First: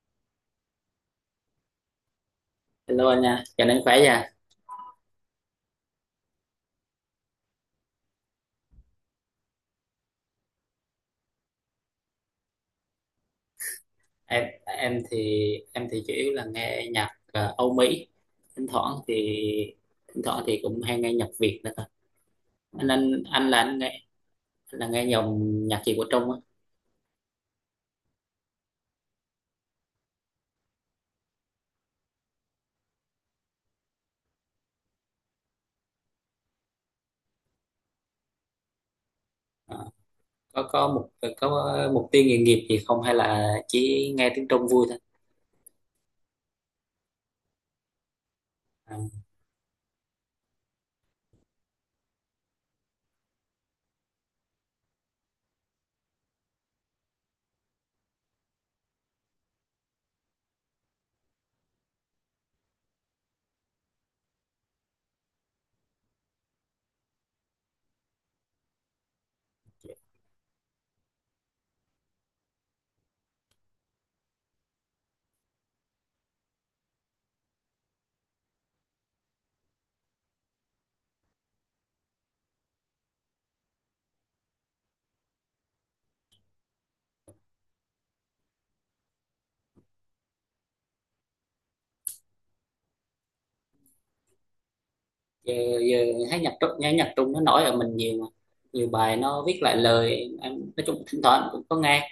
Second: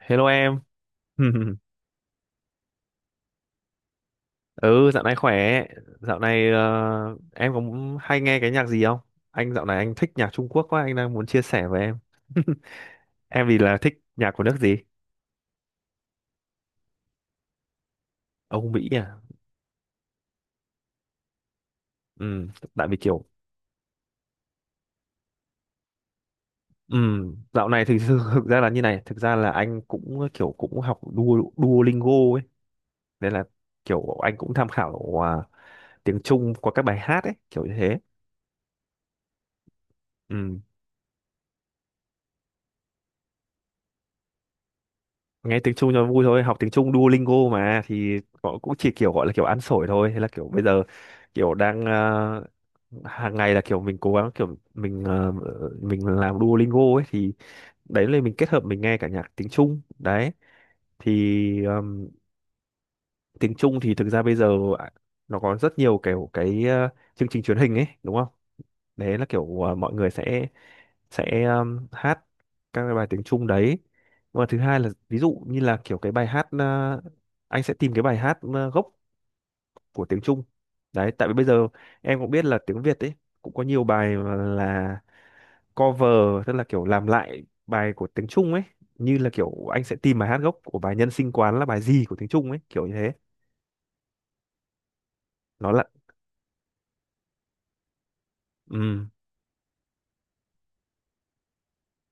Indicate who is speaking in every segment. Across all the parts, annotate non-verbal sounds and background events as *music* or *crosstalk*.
Speaker 1: Hello em. *laughs*
Speaker 2: Hello anh nha, chào anh khỏe nha.
Speaker 1: Ừ, dạo này khỏe. Dạo này em có hay nghe cái nhạc gì không? Anh dạo này anh thích nhạc Trung Quốc quá, anh đang muốn chia sẻ với em. *laughs* Em thì là thích nhạc của
Speaker 2: Em
Speaker 1: nước gì?
Speaker 2: em thì em thì chủ yếu là nghe nhạc Âu Mỹ. Thỉnh
Speaker 1: Âu Mỹ
Speaker 2: thoảng thì
Speaker 1: à?
Speaker 2: thỉnh thoảng thì cũng hay nghe nhạc Việt nữa thôi.
Speaker 1: Ừ,
Speaker 2: Anh
Speaker 1: tại vì
Speaker 2: anh
Speaker 1: kiểu
Speaker 2: anh là anh nghe là nghe dòng nhạc gì của Trung á?
Speaker 1: ừ, dạo này thực sự thực ra là như này, thực ra là anh cũng kiểu cũng học Duolingo ấy, nên là kiểu anh cũng tham khảo tiếng Trung qua các bài hát ấy, kiểu như thế.
Speaker 2: Ờ,
Speaker 1: Ừ.
Speaker 2: có có mục tiêu nghề nghiệp gì không hay là chỉ nghe tiếng Trung vui thôi?
Speaker 1: Nghe tiếng Trung cho vui thôi, học tiếng Trung Duolingo mà thì họ cũng chỉ
Speaker 2: À,
Speaker 1: kiểu gọi là kiểu ăn sổi thôi, thế là kiểu bây giờ kiểu đang hàng ngày là kiểu mình cố gắng, kiểu mình mình làm Duolingo ấy thì đấy là mình kết hợp mình nghe cả nhạc tiếng Trung đấy thì tiếng Trung thì thực ra bây giờ à, nó có rất nhiều kiểu cái chương trình truyền hình ấy đúng không, đấy là kiểu mọi người sẽ hát các cái bài tiếng Trung đấy, và thứ hai là ví dụ như là kiểu cái bài hát anh sẽ tìm cái bài hát gốc của tiếng Trung. Đấy, tại vì bây giờ em cũng biết là tiếng Việt ấy cũng có nhiều bài mà là cover, tức là kiểu làm lại bài của tiếng Trung ấy, như là kiểu anh sẽ tìm bài hát gốc của bài Nhân sinh quán là bài gì của tiếng Trung ấy, kiểu như thế.
Speaker 2: giờ,
Speaker 1: Nó là
Speaker 2: giờ thấy nhạc Trung nghe nhạc Trung nó nổi ở mình nhiều mà. Nhiều
Speaker 1: ừ,
Speaker 2: bài nó viết lại lời, em nói chung thỉnh thoảng cũng có nghe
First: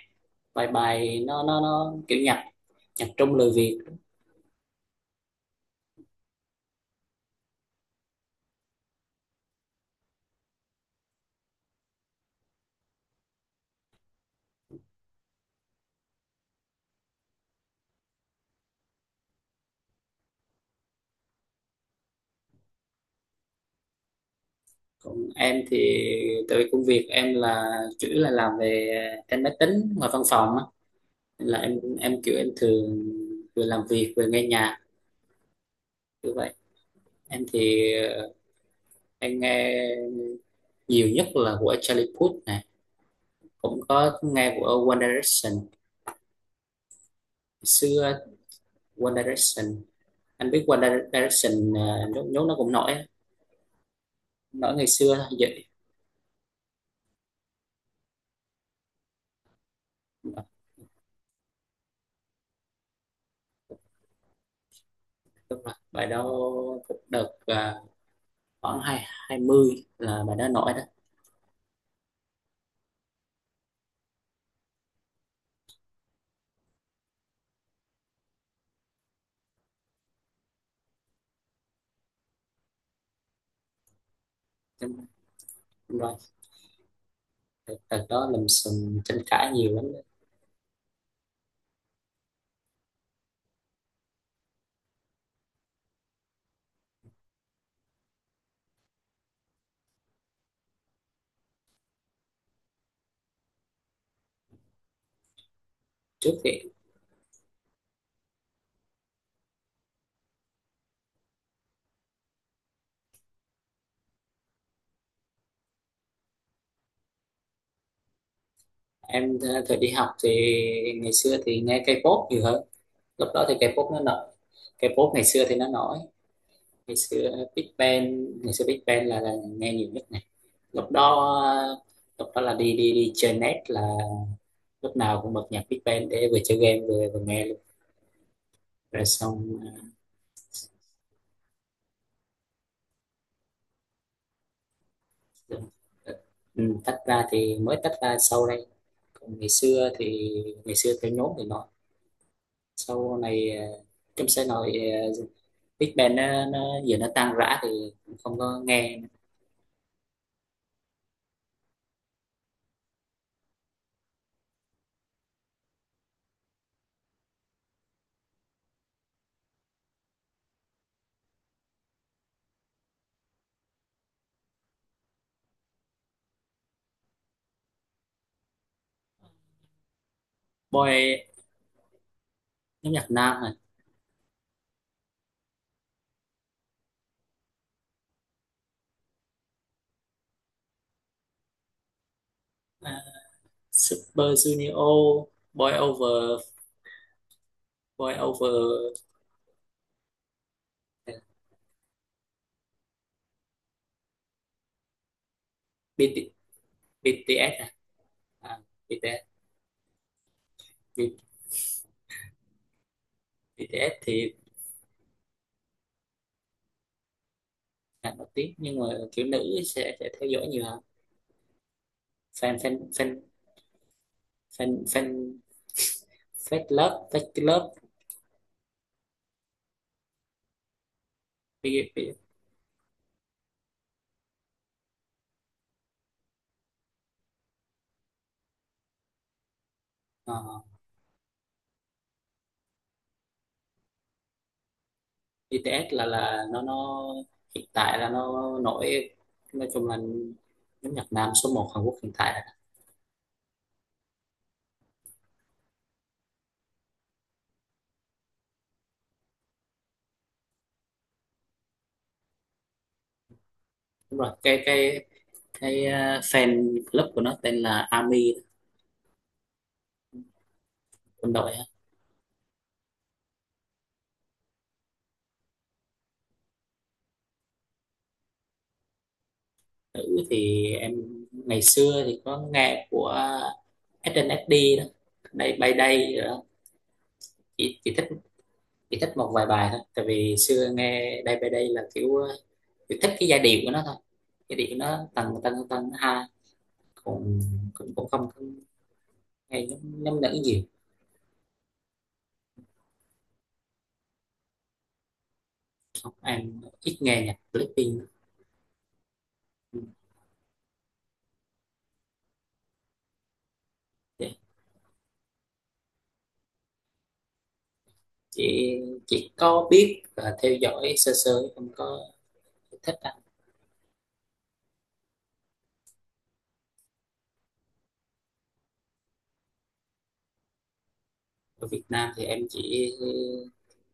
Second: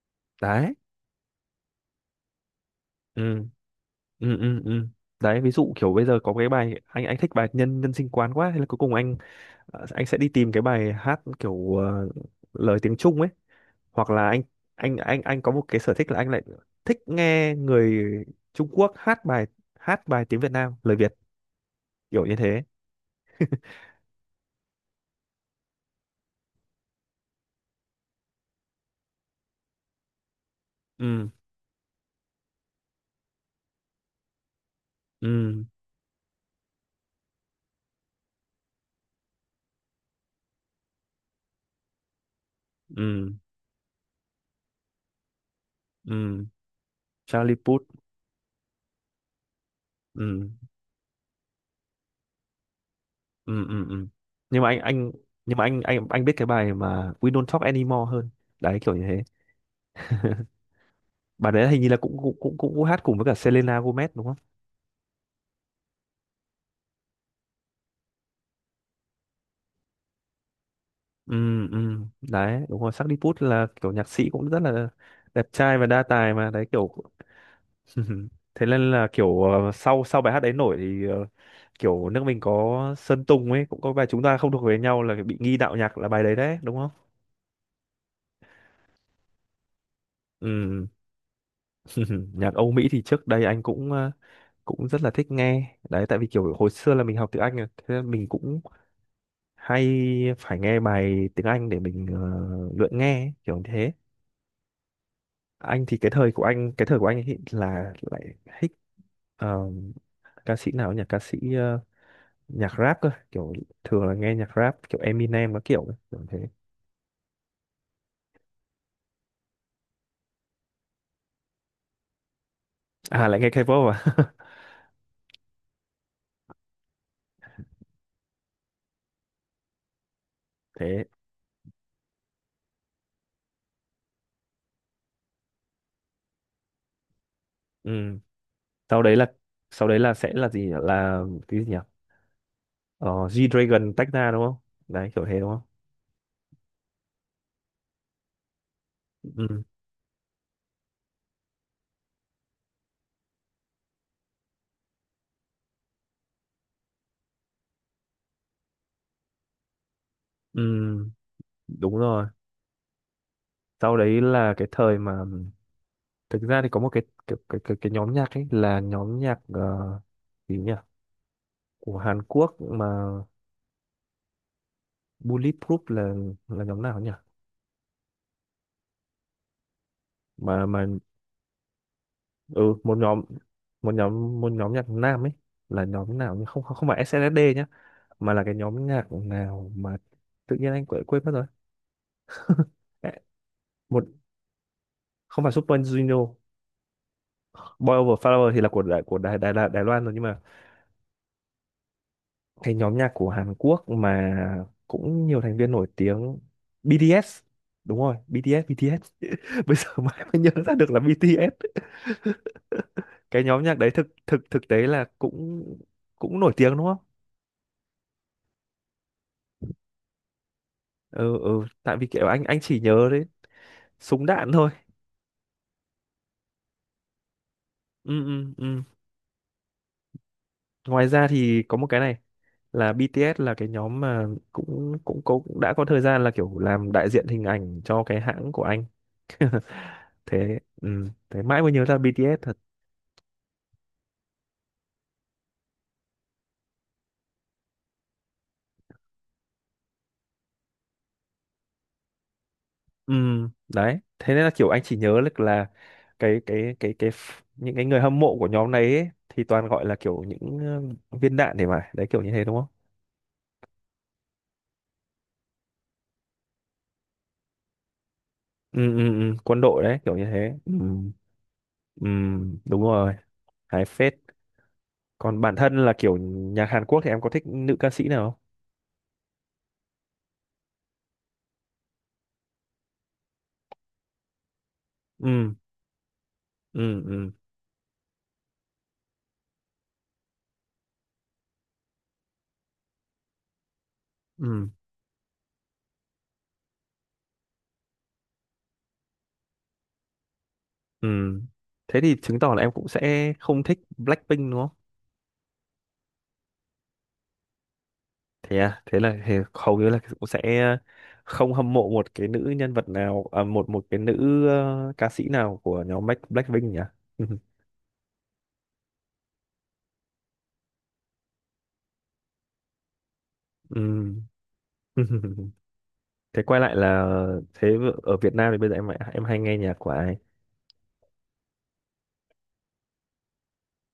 Speaker 2: vài
Speaker 1: đấy,
Speaker 2: bài, nó kiểu nhạc nhạc
Speaker 1: ừ
Speaker 2: Trung lời Việt.
Speaker 1: ừ ừ ừ, đấy, ví dụ kiểu bây giờ có cái bài, anh thích bài nhân nhân sinh quán quá, thế là cuối cùng anh anh sẽ đi tìm cái bài hát kiểu lời tiếng Trung ấy, hoặc là anh anh có một cái sở thích là anh lại thích nghe người Trung Quốc hát bài tiếng Việt Nam lời Việt, kiểu như thế.
Speaker 2: Còn em thì tại vì công việc em là chủ yếu là làm về trên máy tính ngoài văn phòng á,
Speaker 1: Ừ
Speaker 2: nên là em kiểu em thường vừa làm việc vừa nghe nhạc
Speaker 1: ừ
Speaker 2: như vậy. Em thì em nhiều nhất là của Charlie Puth này,
Speaker 1: ừ
Speaker 2: cũng có nghe của One Direction
Speaker 1: ừ, Charlie Puth,
Speaker 2: xưa. One Direction,
Speaker 1: ừ
Speaker 2: anh biết One Direction nhốt nhốt nó cũng nổi á.
Speaker 1: ừ ừ ừ, nhưng mà
Speaker 2: Nổi
Speaker 1: anh
Speaker 2: ngày
Speaker 1: anh
Speaker 2: xưa thôi
Speaker 1: nhưng mà
Speaker 2: vậy.
Speaker 1: anh biết cái bài mà We Don't Talk Anymore hơn. Đấy, kiểu như thế.
Speaker 2: Đúng
Speaker 1: Bà đấy hình như là cũng cũng cũng cũng, cũng hát cùng với cả Selena Gomez đúng không?
Speaker 2: rồi, bài đó cũng đợt khoảng hai hai mươi là bài đó nổi đó.
Speaker 1: Ừ ừ, đấy đúng rồi, Sardi Puth là kiểu nhạc sĩ cũng rất là đẹp trai và đa tài mà, đấy kiểu *laughs* thế nên là kiểu sau sau bài hát đấy nổi thì kiểu nước mình có Sơn Tùng ấy cũng có bài Chúng ta không thuộc về nhau là bị nghi đạo nhạc,
Speaker 2: Đúng
Speaker 1: là
Speaker 2: rồi.
Speaker 1: bài đấy đấy đúng không.
Speaker 2: Thật thật đó, lùm xùm tranh cãi nhiều lắm đó.
Speaker 1: Ừ *laughs* nhạc Âu Mỹ thì trước đây anh cũng cũng rất là thích nghe đấy, tại vì kiểu hồi xưa là mình học tiếng Anh rồi, thế nên mình cũng hay phải nghe bài tiếng Anh để mình luyện nghe ấy, kiểu như thế. Anh thì cái
Speaker 2: Trước
Speaker 1: thời của
Speaker 2: thì
Speaker 1: anh, cái thời của anh ấy là lại thích ờ, ca sĩ nào nhỉ, ca sĩ nhạc rap cơ, kiểu thường là nghe nhạc rap kiểu Eminem các kiểu ấy, kiểu thế.
Speaker 2: em thời đi học thì ngày xưa thì nghe K-pop nhiều hơn. Lúc
Speaker 1: À lại
Speaker 2: đó
Speaker 1: nghe
Speaker 2: thì
Speaker 1: K-pop
Speaker 2: K-pop nó
Speaker 1: à?
Speaker 2: nổi,
Speaker 1: *laughs*
Speaker 2: K-pop ngày xưa thì nó nổi. Ngày xưa Big Bang, ngày xưa Big Bang là nghe nhiều nhất này. Lúc
Speaker 1: Thế
Speaker 2: đó ờ, lúc đó là đi đi đi chơi net là lúc nào cũng bật nhạc Big Bang để vừa chơi game vừa vừa nghe luôn.
Speaker 1: ừ. Sau
Speaker 2: Rồi
Speaker 1: đấy là,
Speaker 2: xong.
Speaker 1: sau đấy là sẽ là gì nhỉ? Là cái gì nhỉ, ờ, G-Dragon tách ra đúng không, đấy kiểu thế đúng
Speaker 2: ờ,
Speaker 1: không.
Speaker 2: ờ, ừ, tách ra thì mới tách ra sau đây. Còn ngày
Speaker 1: Ừ.
Speaker 2: xưa thì ngày xưa theo nhóm thì nó sau này trong xe nội ờ, Big Bang nó giờ nó tan rã thì cũng không có nghe.
Speaker 1: Ừ. Đúng rồi, sau đấy là cái thời mà thực ra thì có một cái nhóm nhạc ấy, là nhóm nhạc gì nhỉ, của Hàn Quốc mà Bulletproof là nhóm nào nhỉ, mà
Speaker 2: Boy,
Speaker 1: ừ,
Speaker 2: nhóm
Speaker 1: một
Speaker 2: nhạc
Speaker 1: nhóm,
Speaker 2: nam à,
Speaker 1: một nhóm, một nhóm nhạc nam ấy, là nhóm nào nhỉ? Không không không phải SNSD nhá, mà là cái nhóm nhạc nào mà tự nhiên anh quên quên mất rồi.
Speaker 2: à
Speaker 1: Ê, một,
Speaker 2: Super Junior,
Speaker 1: không phải
Speaker 2: Boy
Speaker 1: Super Junior,
Speaker 2: Over,
Speaker 1: Boy
Speaker 2: Boy
Speaker 1: Over Flower thì là
Speaker 2: Over,
Speaker 1: Của Đài Đài, Đài Loan rồi, nhưng mà
Speaker 2: à,
Speaker 1: cái nhóm nhạc của Hàn Quốc mà cũng nhiều thành viên nổi
Speaker 2: BT,
Speaker 1: tiếng, BTS,
Speaker 2: BTS
Speaker 1: đúng rồi,
Speaker 2: à, à
Speaker 1: BTS BTS
Speaker 2: BTS,
Speaker 1: *laughs* bây giờ mãi mới nhớ ra được là
Speaker 2: B-
Speaker 1: BTS. *laughs* Cái nhóm nhạc đấy
Speaker 2: BTS
Speaker 1: thực
Speaker 2: thì
Speaker 1: thực thực tế là cũng cũng nổi tiếng đúng không.
Speaker 2: là nổi tiếng nhưng mà kiểu nữ sẽ theo dõi nhiều hơn.
Speaker 1: Ừ ừ, tại vì kiểu anh
Speaker 2: fan
Speaker 1: anh
Speaker 2: fan
Speaker 1: chỉ nhớ
Speaker 2: fan
Speaker 1: đấy súng đạn thôi.
Speaker 2: fan fan *laughs* Fat Love Fat Love.
Speaker 1: Ừ ừ ừ, ngoài ra thì có một
Speaker 2: B,
Speaker 1: cái
Speaker 2: B,
Speaker 1: này là BTS là cái nhóm mà cũng cũng cũng đã có thời gian là kiểu làm đại diện hình ảnh cho cái hãng của anh. Thế ừ, thế mãi mới nhớ ra BTS thật.
Speaker 2: BTS là nó hiện tại là nó nổi, nói chung là nhóm nhạc nam số một Hàn Quốc hiện tại.
Speaker 1: Ừ, đấy. Thế nên là kiểu anh chỉ nhớ được là cái những cái người hâm mộ của nhóm này ấy thì toàn gọi là kiểu những viên đạn để mà, đấy kiểu như thế đúng không?
Speaker 2: Đúng rồi, cái fan club của nó tên là ARMY,
Speaker 1: Ừ, ừ, ừ, quân đội đấy, kiểu như thế. Ừ,
Speaker 2: quân đội á.
Speaker 1: ừ, đúng rồi, hài phết. Còn bản thân là kiểu nhạc Hàn Quốc thì em có thích nữ ca sĩ nào không?
Speaker 2: Nữ thì em ngày xưa thì có nghe của SNSD đó,
Speaker 1: Ừ,
Speaker 2: Day by đây rồi đó.
Speaker 1: ừ, ừ,
Speaker 2: chỉ, chỉ thích chỉ thích một vài bài thôi, tại vì xưa nghe đây by đây là kiểu chỉ thích cái giai điệu của nó thôi. Giai
Speaker 1: ừ,
Speaker 2: điệu nó tầng tầng tầng ha, cũng cũng cũng không không nghe nhóm nhóm nữ nhiều.
Speaker 1: ừ. Thế thì chứng tỏ là em cũng sẽ không thích Blackpink đúng không?
Speaker 2: Em ít nghe nhạc Blackpink lắm.
Speaker 1: Thế à, thế là thế hầu
Speaker 2: Ừ,
Speaker 1: như là cũng sẽ không hâm mộ một cái nữ nhân vật nào à, một, một cái nữ
Speaker 2: dạ.
Speaker 1: ca sĩ nào của nhóm Blackpink nhỉ. *laughs*
Speaker 2: chị chị có biết và theo dõi sơ sơ, không có thích anh.
Speaker 1: Ừm. *laughs* Thế quay lại là thế ở Việt Nam thì bây giờ em hay nghe nhạc của ai.
Speaker 2: Ở Việt Nam thì em chỉ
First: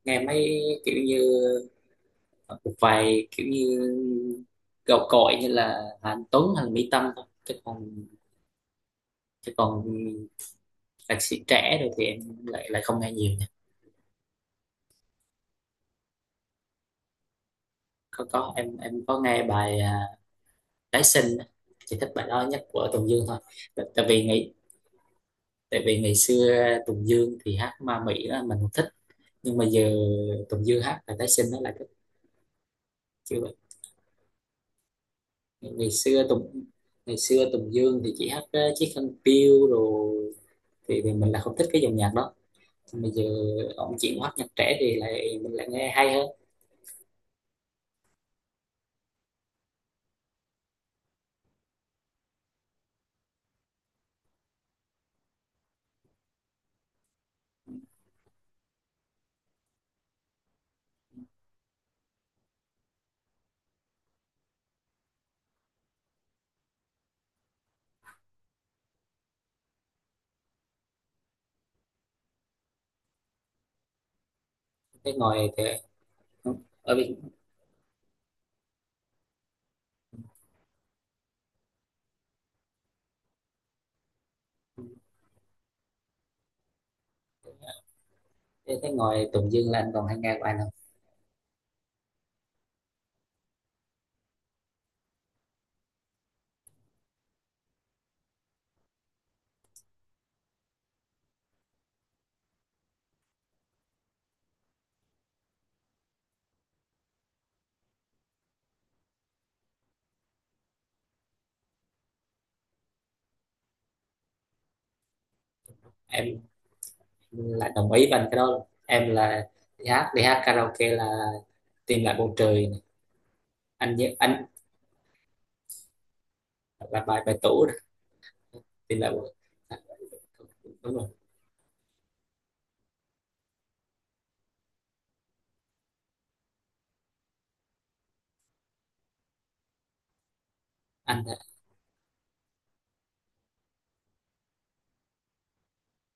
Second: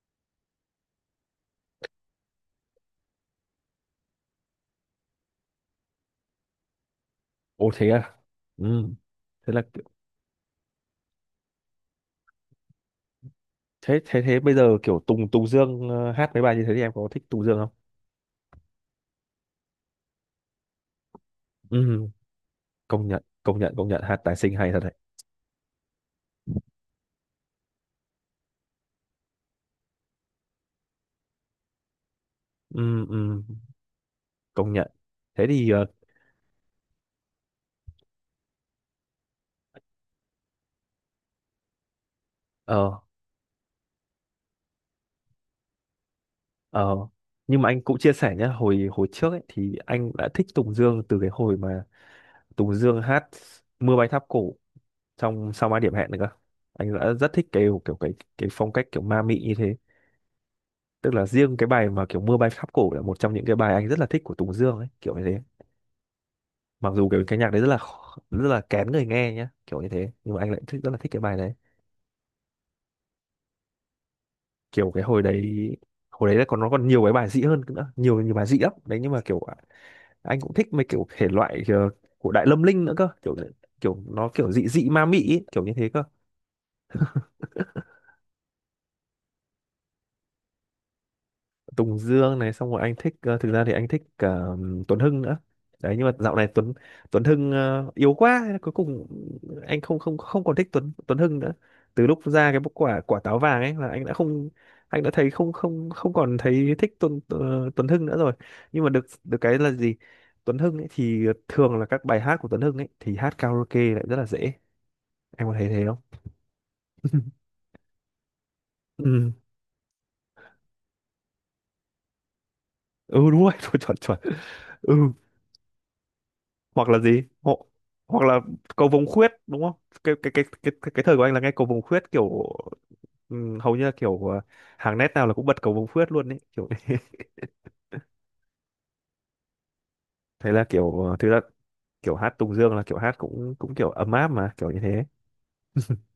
Speaker 2: nghe mấy kiểu như một vài kiểu như gạo cội như là Anh Tuấn hay là Mỹ Tâm thôi, chứ
Speaker 1: Ồ
Speaker 2: còn
Speaker 1: thế à. Ừm. Thế
Speaker 2: chứ
Speaker 1: là kiểu-
Speaker 2: còn nhạc sĩ trẻ rồi thì em lại lại không nghe nhiều nha.
Speaker 1: thế thế thế bây giờ kiểu Tùng Tùng Dương hát mấy bài như thế thì em có thích Tùng Dương không.
Speaker 2: Có, em có nghe bài à, Tái sinh á. Chị
Speaker 1: Ừm.
Speaker 2: thích bài đó nhất của
Speaker 1: Công
Speaker 2: Tùng
Speaker 1: nhận,
Speaker 2: Dương thôi.
Speaker 1: công nhận
Speaker 2: Tại
Speaker 1: công nhận hát tài sinh hay thật đấy.
Speaker 2: tại vì ngày xưa Tùng Dương thì hát ma Mỹ là mình không thích, nhưng mà giờ Tùng Dương hát là tái sinh nó lại thích.
Speaker 1: Ừm,
Speaker 2: Chưa
Speaker 1: ừm,
Speaker 2: vậy.
Speaker 1: công nhận. Thế thì ờ,
Speaker 2: ngày xưa Tùng ngày xưa Tùng Dương thì chỉ hát chiếc khăn piêu rồi thì mình là không thích cái dòng nhạc đó.
Speaker 1: ờ,
Speaker 2: Nhưng mà giờ ông chuyển qua hát nhạc trẻ thì mình lại nghe hay hơn.
Speaker 1: ờ, nhưng mà anh cũng chia sẻ nhé, hồi hồi trước ấy thì anh đã thích Tùng Dương từ cái hồi mà Tùng Dương hát Mưa bay tháp cổ trong Sao Mai Điểm Hẹn nữa cơ. Anh đã rất thích cái kiểu, kiểu cái phong cách kiểu ma mị như thế. Tức là riêng cái bài mà kiểu Mưa bay tháp cổ là một trong những cái bài anh rất là thích của Tùng Dương ấy, kiểu như thế. Mặc dù cái nhạc đấy rất là khó- rất là kén người nghe nhá, kiểu như thế, nhưng mà anh lại thích, rất là thích cái bài đấy. Kiểu cái
Speaker 2: Thế
Speaker 1: hồi
Speaker 2: ngồi thì
Speaker 1: đấy, hồi đấy là còn nó còn
Speaker 2: ở
Speaker 1: nhiều cái
Speaker 2: bên.
Speaker 1: bài dị hơn nữa, nhiều, nhiều bài dị lắm. Đấy, nhưng mà kiểu anh cũng thích mấy kiểu thể loại của Đại Lâm Linh nữa cơ, kiểu kiểu nó kiểu dị dị ma mị ý, kiểu như thế cơ.
Speaker 2: Thế, thế ngồi Tùng Dương là anh còn hay nghe của anh không?
Speaker 1: Tùng Dương này, xong rồi anh thích thực ra thì anh thích cả Tuấn Hưng nữa. Đấy, nhưng mà dạo này Tuấn, Tuấn Hưng yếu quá, cuối cùng anh không không không còn thích Tuấn Tuấn Hưng nữa. Từ lúc ra cái quả quả táo vàng ấy là anh đã không, anh đã thấy không không không còn thấy thích Tuấn Tuấn Hưng nữa rồi. Nhưng mà được được cái là gì, Tuấn Hưng ấy thì thường là các bài hát của Tuấn Hưng ấy thì hát karaoke lại rất là dễ, em có thấy thế không?
Speaker 2: Em
Speaker 1: *laughs*
Speaker 2: lại đồng ý với anh cái đó luôn. Em
Speaker 1: Ừ
Speaker 2: là đi hát karaoke là Tìm lại bầu trời này.
Speaker 1: ừ, đúng rồi *laughs* chuẩn, chuẩn
Speaker 2: Anh nhớ
Speaker 1: chuẩn
Speaker 2: anh
Speaker 1: Ừ, hoặc là
Speaker 2: là bài
Speaker 1: gì
Speaker 2: bài
Speaker 1: Ho,
Speaker 2: tủ.
Speaker 1: hoặc là cầu
Speaker 2: Thì
Speaker 1: vồng
Speaker 2: là
Speaker 1: khuyết đúng không,
Speaker 2: à,
Speaker 1: cái cái cái cái cái,
Speaker 2: đúng
Speaker 1: cái
Speaker 2: rồi.
Speaker 1: thời của anh là nghe cầu vồng khuyết, kiểu ừ, hầu như là kiểu hàng nét nào là cũng bật cầu vồng khuyết luôn, đấy kiểu thế. *laughs* Thế là kiểu
Speaker 2: Anh
Speaker 1: thực
Speaker 2: đã
Speaker 1: ra kiểu hát Tùng Dương là kiểu hát cũng, cũng kiểu ấm áp mà, kiểu như thế. *laughs*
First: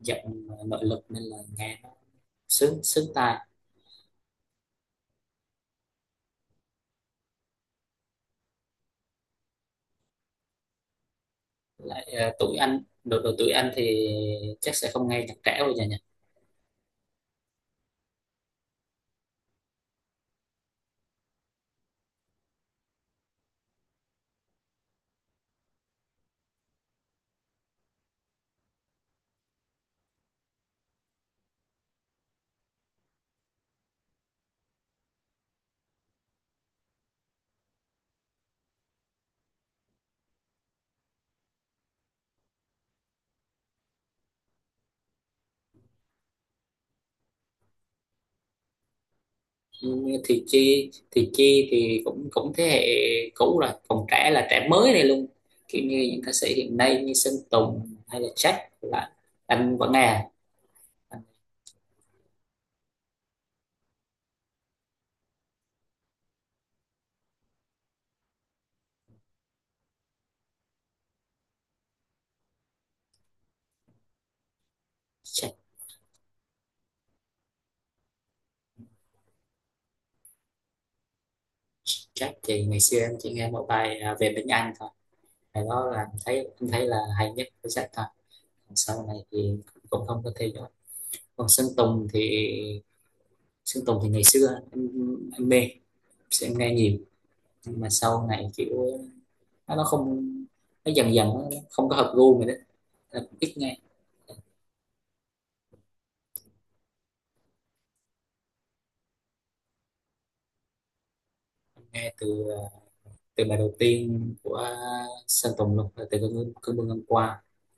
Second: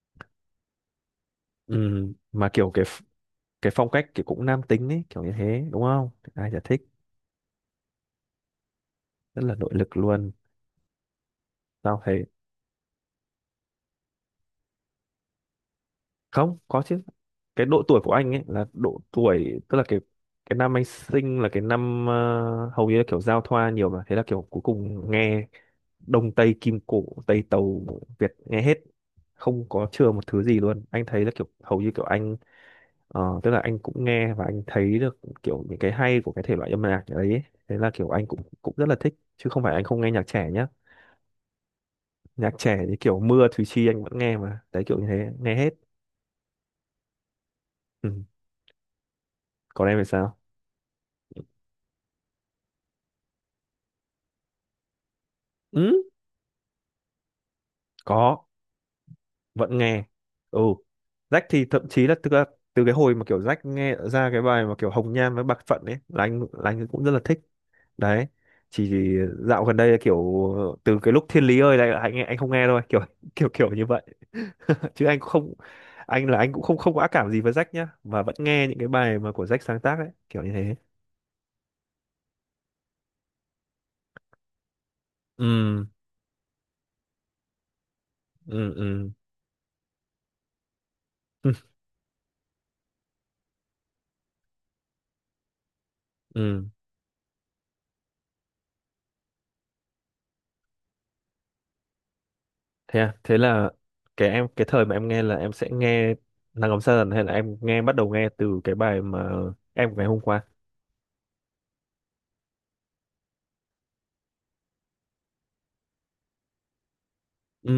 Speaker 2: giọng nội lực nên là
Speaker 1: Ừ,
Speaker 2: nghe nó
Speaker 1: mà kiểu
Speaker 2: sướng
Speaker 1: cái
Speaker 2: sướng tai.
Speaker 1: cái phong cách kiểu cũng nam tính ấy, kiểu như thế đúng không, ai chả thích, rất là nội lực luôn. Tao
Speaker 2: Lại
Speaker 1: thấy
Speaker 2: tuổi anh, độ độ tuổi anh thì chắc sẽ không nghe nhạc trẻ bây giờ nhỉ.
Speaker 1: không có chứ. Cái độ tuổi của anh ấy là độ tuổi, tức là cái năm anh sinh là cái năm hầu như là kiểu giao thoa nhiều mà, thế là kiểu cuối cùng nghe Đông Tây Kim Cổ Tây Tàu Việt nghe hết, không có chừa một thứ gì luôn. Anh thấy là kiểu hầu như kiểu anh tức là anh cũng nghe và anh thấy được kiểu những cái hay của cái thể loại âm nhạc đấy ấy. Thế là kiểu anh cũng cũng rất là thích, chứ không phải anh không nghe nhạc trẻ nhá. Nhạc trẻ thì kiểu mưa Thùy Chi anh vẫn nghe mà, đấy kiểu như thế, nghe hết. Ừ. Còn em
Speaker 2: Ừ,
Speaker 1: thì sao?
Speaker 2: thì chi thì cũng cũng thế hệ cũ rồi, còn trẻ là trẻ mới này luôn, kiểu
Speaker 1: Ừ,
Speaker 2: như những ca sĩ hiện nay như Sơn Tùng hay là
Speaker 1: có,
Speaker 2: Jack là anh
Speaker 1: vẫn
Speaker 2: vẫn nghe
Speaker 1: nghe,
Speaker 2: à?
Speaker 1: ừ.
Speaker 2: Anh
Speaker 1: Jack thì thậm chí là từ, từ cái hồi mà kiểu Jack nghe ra cái bài mà kiểu Hồng Nhan với Bạc Phận ấy là anh, là anh cũng rất là thích. Đấy chỉ dạo gần đây là kiểu từ cái lúc Thiên Lý ơi là anh không nghe thôi, kiểu *laughs* kiểu kiểu như vậy, chứ anh cũng không,
Speaker 2: Jack,
Speaker 1: anh là anh cũng không không có ác cảm gì với Jack nhá, mà vẫn nghe những cái bài mà của Jack sáng tác ấy, kiểu như thế.
Speaker 2: Jack thì ngày xưa em chỉ nghe một bài à, về bên Anh thôi. Bài
Speaker 1: Ừ
Speaker 2: đó là anh thấy là hay nhất của Jack thôi.
Speaker 1: ừ
Speaker 2: Sau
Speaker 1: ừ
Speaker 2: này thì cũng không có theo dõi. Còn Sơn
Speaker 1: *laughs*
Speaker 2: Tùng thì ngày xưa em mê, sẽ
Speaker 1: ừ.
Speaker 2: nghe nhiều, nhưng mà sau này kiểu nó nó không nó dần dần nó không có hợp gu mình đấy.
Speaker 1: Thế à?
Speaker 2: Nên là
Speaker 1: Thế
Speaker 2: cũng ít
Speaker 1: là
Speaker 2: nghe.
Speaker 1: cái em, cái thời mà em nghe là em sẽ nghe Nắng Ấm Sa Dần hay là em nghe bắt đầu nghe từ cái bài mà Em của ngày hôm qua.
Speaker 2: Nghe từ từ bài đầu tiên của Sơn Tùng luôn là từ cơn mưa, cơn mưa ngang qua,
Speaker 1: Ừ,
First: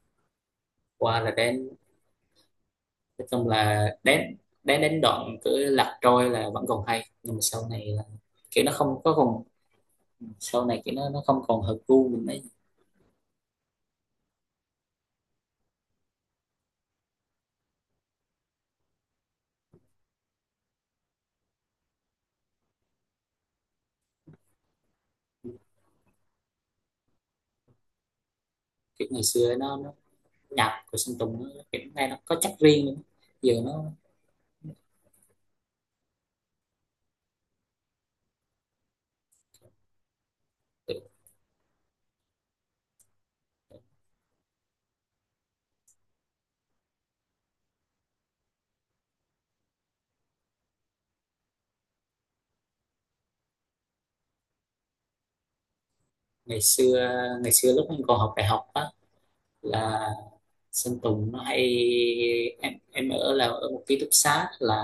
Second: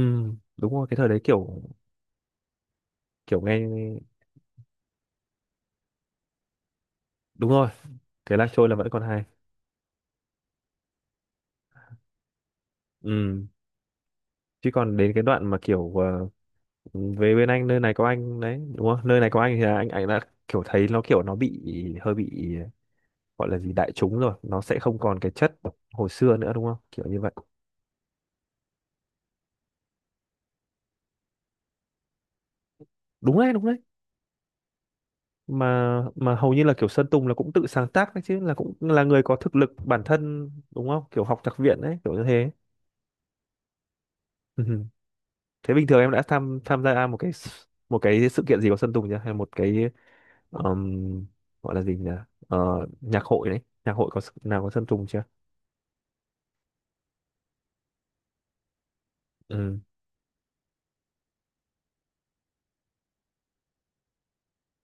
Speaker 1: đúng rồi, cái thời đấy
Speaker 2: qua là
Speaker 1: kiểu
Speaker 2: đến, nói
Speaker 1: kiểu
Speaker 2: chung
Speaker 1: nghe,
Speaker 2: là đến đến đến đoạn cứ Lạc trôi là vẫn còn hay, nhưng mà
Speaker 1: đúng
Speaker 2: sau
Speaker 1: rồi.
Speaker 2: này là
Speaker 1: Cái Lạc
Speaker 2: kiểu
Speaker 1: Trôi
Speaker 2: nó
Speaker 1: là vẫn
Speaker 2: không
Speaker 1: còn
Speaker 2: có
Speaker 1: hay.
Speaker 2: còn, sau này kiểu nó không còn hợp gu mình đấy.
Speaker 1: Ừ, chứ còn đến cái đoạn mà kiểu về bên anh, nơi này có anh đấy, đúng không? Nơi này có anh thì là anh đã kiểu thấy nó kiểu nó bị hơi bị gọi là gì, đại chúng rồi, nó sẽ không còn cái chất hồi xưa nữa đúng không? Kiểu như vậy.
Speaker 2: Kiểu ngày xưa nó nhạc của Sơn Tùng nó kiểu nghe nó có chất riêng luôn.
Speaker 1: Đúng đấy,
Speaker 2: Giờ
Speaker 1: đúng đấy.
Speaker 2: nó
Speaker 1: Mà hầu như là kiểu Sơn Tùng là cũng tự sáng tác đấy chứ, là cũng là người có thực lực bản thân đúng không, kiểu học nhạc viện đấy, kiểu như thế. Ừ. Thế bình thường em đã tham tham gia một cái một cái sự kiện gì của Sơn Tùng chưa, hay một cái um, gọi là gì nhỉ, ờ, nhạc hội đấy, nhạc hội có nào có Sơn Tùng chưa.
Speaker 2: ngày xưa ngày xưa lúc mình còn học đại học á
Speaker 1: Ừ
Speaker 2: là Sơn Tùng nó hay, em ở là ở một ký túc xá là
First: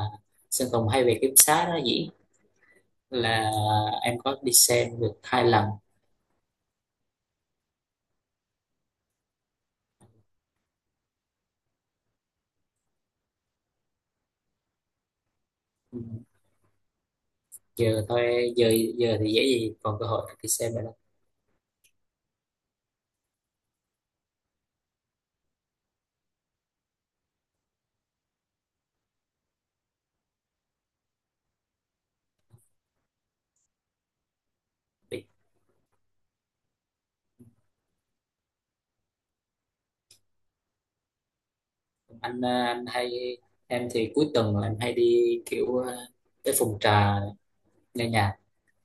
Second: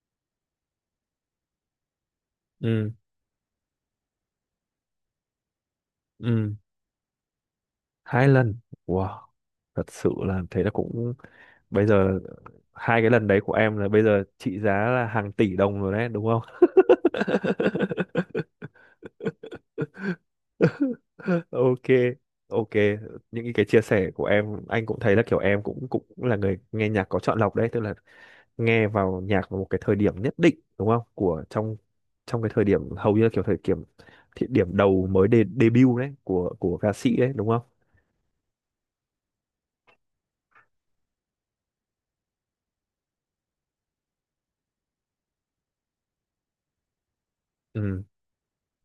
Speaker 2: Sơn Tùng hay về ký túc xá đó dĩ
Speaker 1: ừ
Speaker 2: là em có đi xem được hai lần.
Speaker 1: ừ, hai lần, wow, thật sự là, thế là cũng bây giờ hai cái lần đấy của em là bây giờ trị giá là hàng tỷ đồng rồi
Speaker 2: Ừ,
Speaker 1: đấy đúng không.
Speaker 2: giờ thôi giờ giờ thì dễ gì còn cơ hội đi xem rồi đó.
Speaker 1: *laughs* *laughs* Ok, ok, những cái chia sẻ của em anh cũng thấy là kiểu em cũng, cũng là người nghe nhạc có chọn lọc đấy, tức là nghe vào nhạc vào một cái thời điểm nhất định đúng không, của trong, trong cái thời điểm hầu như là kiểu thời điểm, thì điểm đầu
Speaker 2: Thì
Speaker 1: mới đề, debut đấy của ca sĩ đấy đúng không.
Speaker 2: anh hay. Em thì cuối tuần là em hay đi kiểu tới phòng trà
Speaker 1: Ừ
Speaker 2: nghe nhạc,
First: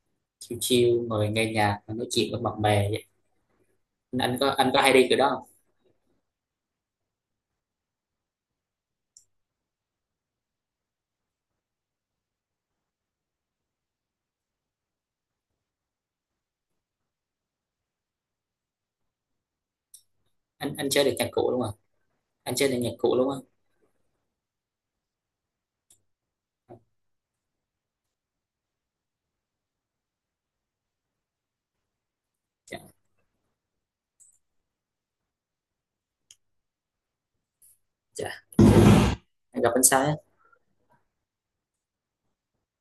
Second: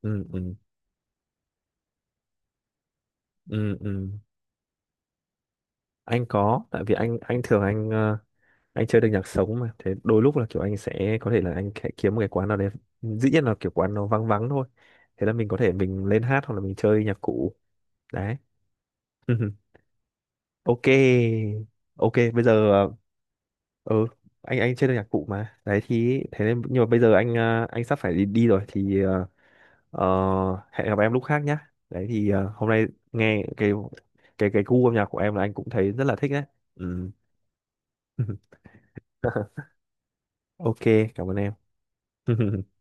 Speaker 1: ừ ừ
Speaker 2: chill chill, ngồi nghe nhạc và nói chuyện với bạn bè vậy.
Speaker 1: ừ ừ.
Speaker 2: Anh có anh có hay đi kiểu đó không?
Speaker 1: Anh có, tại vì anh thường anh anh chơi được nhạc sống mà, thế đôi lúc là kiểu anh sẽ có thể là anh sẽ kiếm một cái quán nào đấy, dĩ nhiên là kiểu quán nó vắng vắng thôi, thế là mình có thể mình lên hát hoặc là mình chơi nhạc cụ. Đấy *laughs*
Speaker 2: Anh
Speaker 1: ok,
Speaker 2: anh chơi được nhạc cụ đúng không?
Speaker 1: ok bây
Speaker 2: Anh chơi
Speaker 1: giờ
Speaker 2: được nhạc cụ đúng không?
Speaker 1: ừ anh chơi được nhạc cụ mà đấy, thì thế nên nhưng mà bây giờ anh anh sắp phải đi, đi rồi thì ờ, hẹn gặp em lúc khác nhá, đấy thì hôm
Speaker 2: Dạ,
Speaker 1: nay nghe cái cái gu âm nhạc của em là anh cũng thấy rất là thích đấy. Ừ.
Speaker 2: dạ.
Speaker 1: *laughs*
Speaker 2: Anh gặp anh sai á.
Speaker 1: Ok, cảm ơn em. *laughs*